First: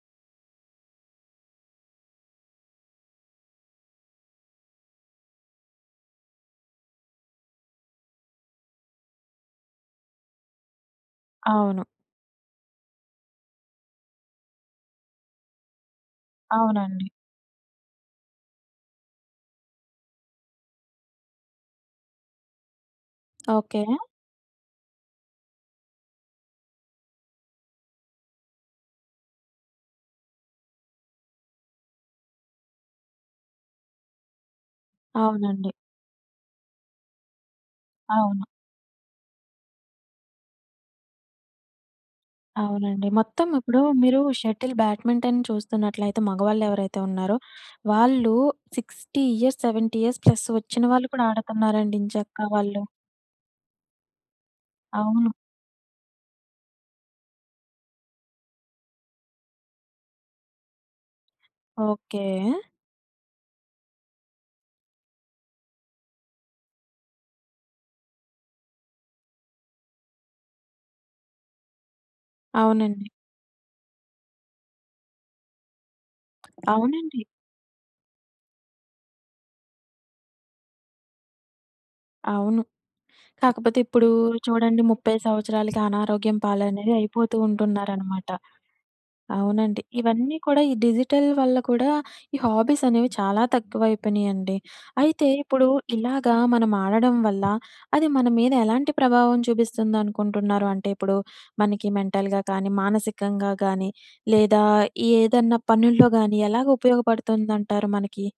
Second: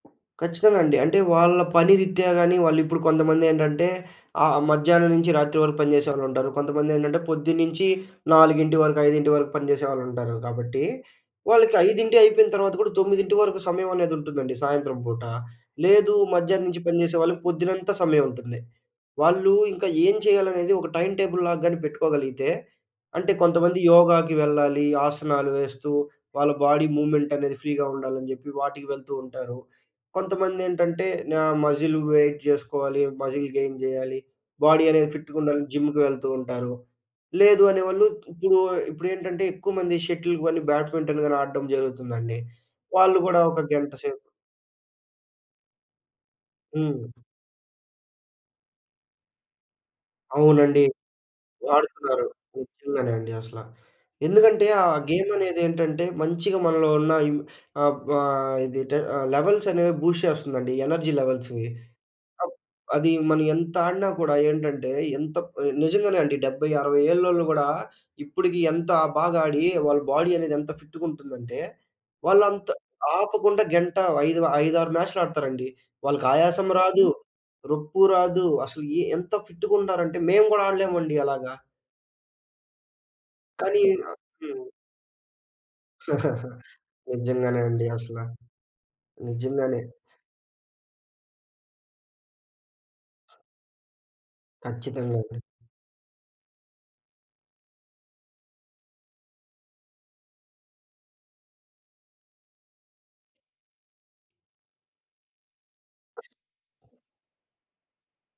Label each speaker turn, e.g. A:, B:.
A: ఖచ్చితంగా అండి. అంటే వాళ్ళ పని రిత్యా గాని, వాళ్ళు ఇప్పుడు కొంతమందేంటంటే ఆహ్, మధ్యాహ్నం నుంచి రాత్రి వరకు పని చేసేవాళ్ళుంటారు. కొంతమందేంటంటే పొద్దున్నుంచి 4 వరకు 5 వరకు పని చేసేవాళ్ళుంటారు. కాబట్టి వాళ్ళకి
B: అవును.
A: 5 అయిపోయిన తర్వాత కూడా 9 వరకు సమయం అనేది ఉంటుందండి సాయంత్రం పూట. లేదు మధ్యాహ్నం నుంచి పని
B: అవునండి.
A: జేసే వాళ్ళకి పొద్దునంతా సమయం ఉంటుంది. వాళ్ళు ఇంకా ఏం చేయాలనేది ఒక టైమ్ టేబుల్‌లాగా గాని పెట్టుకోగలిగితే అంటే కొంతమంది
B: ఓకే.
A: యోగాకి వెళ్ళాలి. ఆసనాలు వేస్తూ వాళ్ళ బాడీ మూవ్‌మెంట్ అనేది ఫ్రీగా ఉండాలని జెప్పి, వాటికి వెళ్తూ ఉంటారు. కొంతమందేంటంటే నా మజిల్ వెయిట్ చేసుకోవాలి. మజిల్ గెయిన్ జేయాలి. బాడీ అనేది ఫిట్‌గా ఉండాలని
B: అవునండి.
A: జిమ్‌కి వెళ్తుంటారు. లేదు అనేవాళ్ళు
B: అవును.
A: ఇప్పుడు ఇప్పుడేంటంటే ఎక్కువమంది షటిల్‌కి వెళ్ళి బ్యాడ్మింటన్ గాని ఆడడం జరుగుతుందండి.
B: అవునండి.
A: వాళ్ళు గూడా
B: మొత్తం
A: ఒక
B: ఇప్పుడు
A: గంట సేపు
B: మీరు షటిల్ బ్యాడ్మింటన్ చూస్తున్నట్లయితే మగవాళ్ళు ఎవరైతే
A: హ్మ్.
B: ఉన్నారో, వాళ్ళు 60 ఇయర్స్ 70 ఇయర్స్ ప్లస్
A: అవునండి.
B: వచ్చిన వాళ్ళు కూడా ఆడుతున్నారండి
A: వాడుతున్నారు.
B: ఎంచక్కా వాళ్ళు.
A: నిజంగానే అండి అసలా. ఎందుకంటే ఆ గేమ్
B: అవును.
A: అనేది ఏంటంటే, మంచిగా మనలో ఉన్న ఇం ఆహ్, ఆహ్, ఇది టే ఆహ్, లెవెల్స్ అనేవి బూస్ట్ చేస్తుందండి. ఎనర్జీ లెవెల్స్‌వి. Up
B: okay.
A: అది మనం ఎంత ఆడినా కూడా ఏంటంటే, ఎంత నిజంగానే అండి. 70, 60 ఏళ్లలో గూడా ఇప్పటికి ఎంత బాగా ఆడి వాళ్ళ బాడీ అనేది ఎంత ఫిట్‌గుంటుందంటే, వాళ్ళంతా
B: అవునండి.
A: ఆపకుండా గంట ఐదు ఐదారు మ్యాచ్‌లు ఆడతారండి. వాళ్ళకి ఆయాసం రాదు.
B: అవునండి.
A: రొప్పు రాదు. అసలు ఎ ఎంత ఫిట్‌గుంటారంటే మేము గూడా ఆడలేమండి అలాగా.
B: అవును. కాకపోతే
A: కానీ
B: ఇప్పుడు
A: అ హ్మ్.
B: చూడండి 30 సంవత్సరాలకి అనారోగ్యం పాలనేవి అయిపోతూ
A: నిజంగానే అండి అసలా.
B: ఉంటున్నారనమాట.
A: నిజంగానే.
B: అవునండి. ఇవన్నీ కూడా ఈ డిజిటల్ వల్ల కూడా ఈ హాబీస్ అనేవి చాలా తక్కువయిపోయినాయండి.
A: కచ్చితంగా
B: అయితే
A: అండి.
B: ఇప్పుడు ఇలాగా మనం ఆడడం వల్ల అది మన మీద ఎలాంటి ప్రభావం చూపిస్తుందనుకుంటున్నారు? అంటే ఇప్పుడు మనకి మెంటల్‌గా కానీ, మానసికంగా గానీ లేదా ఏదన్నా పనుల్లో గానీ ఎలాగా ఉపయోగపడుతుందంటారు మనకి?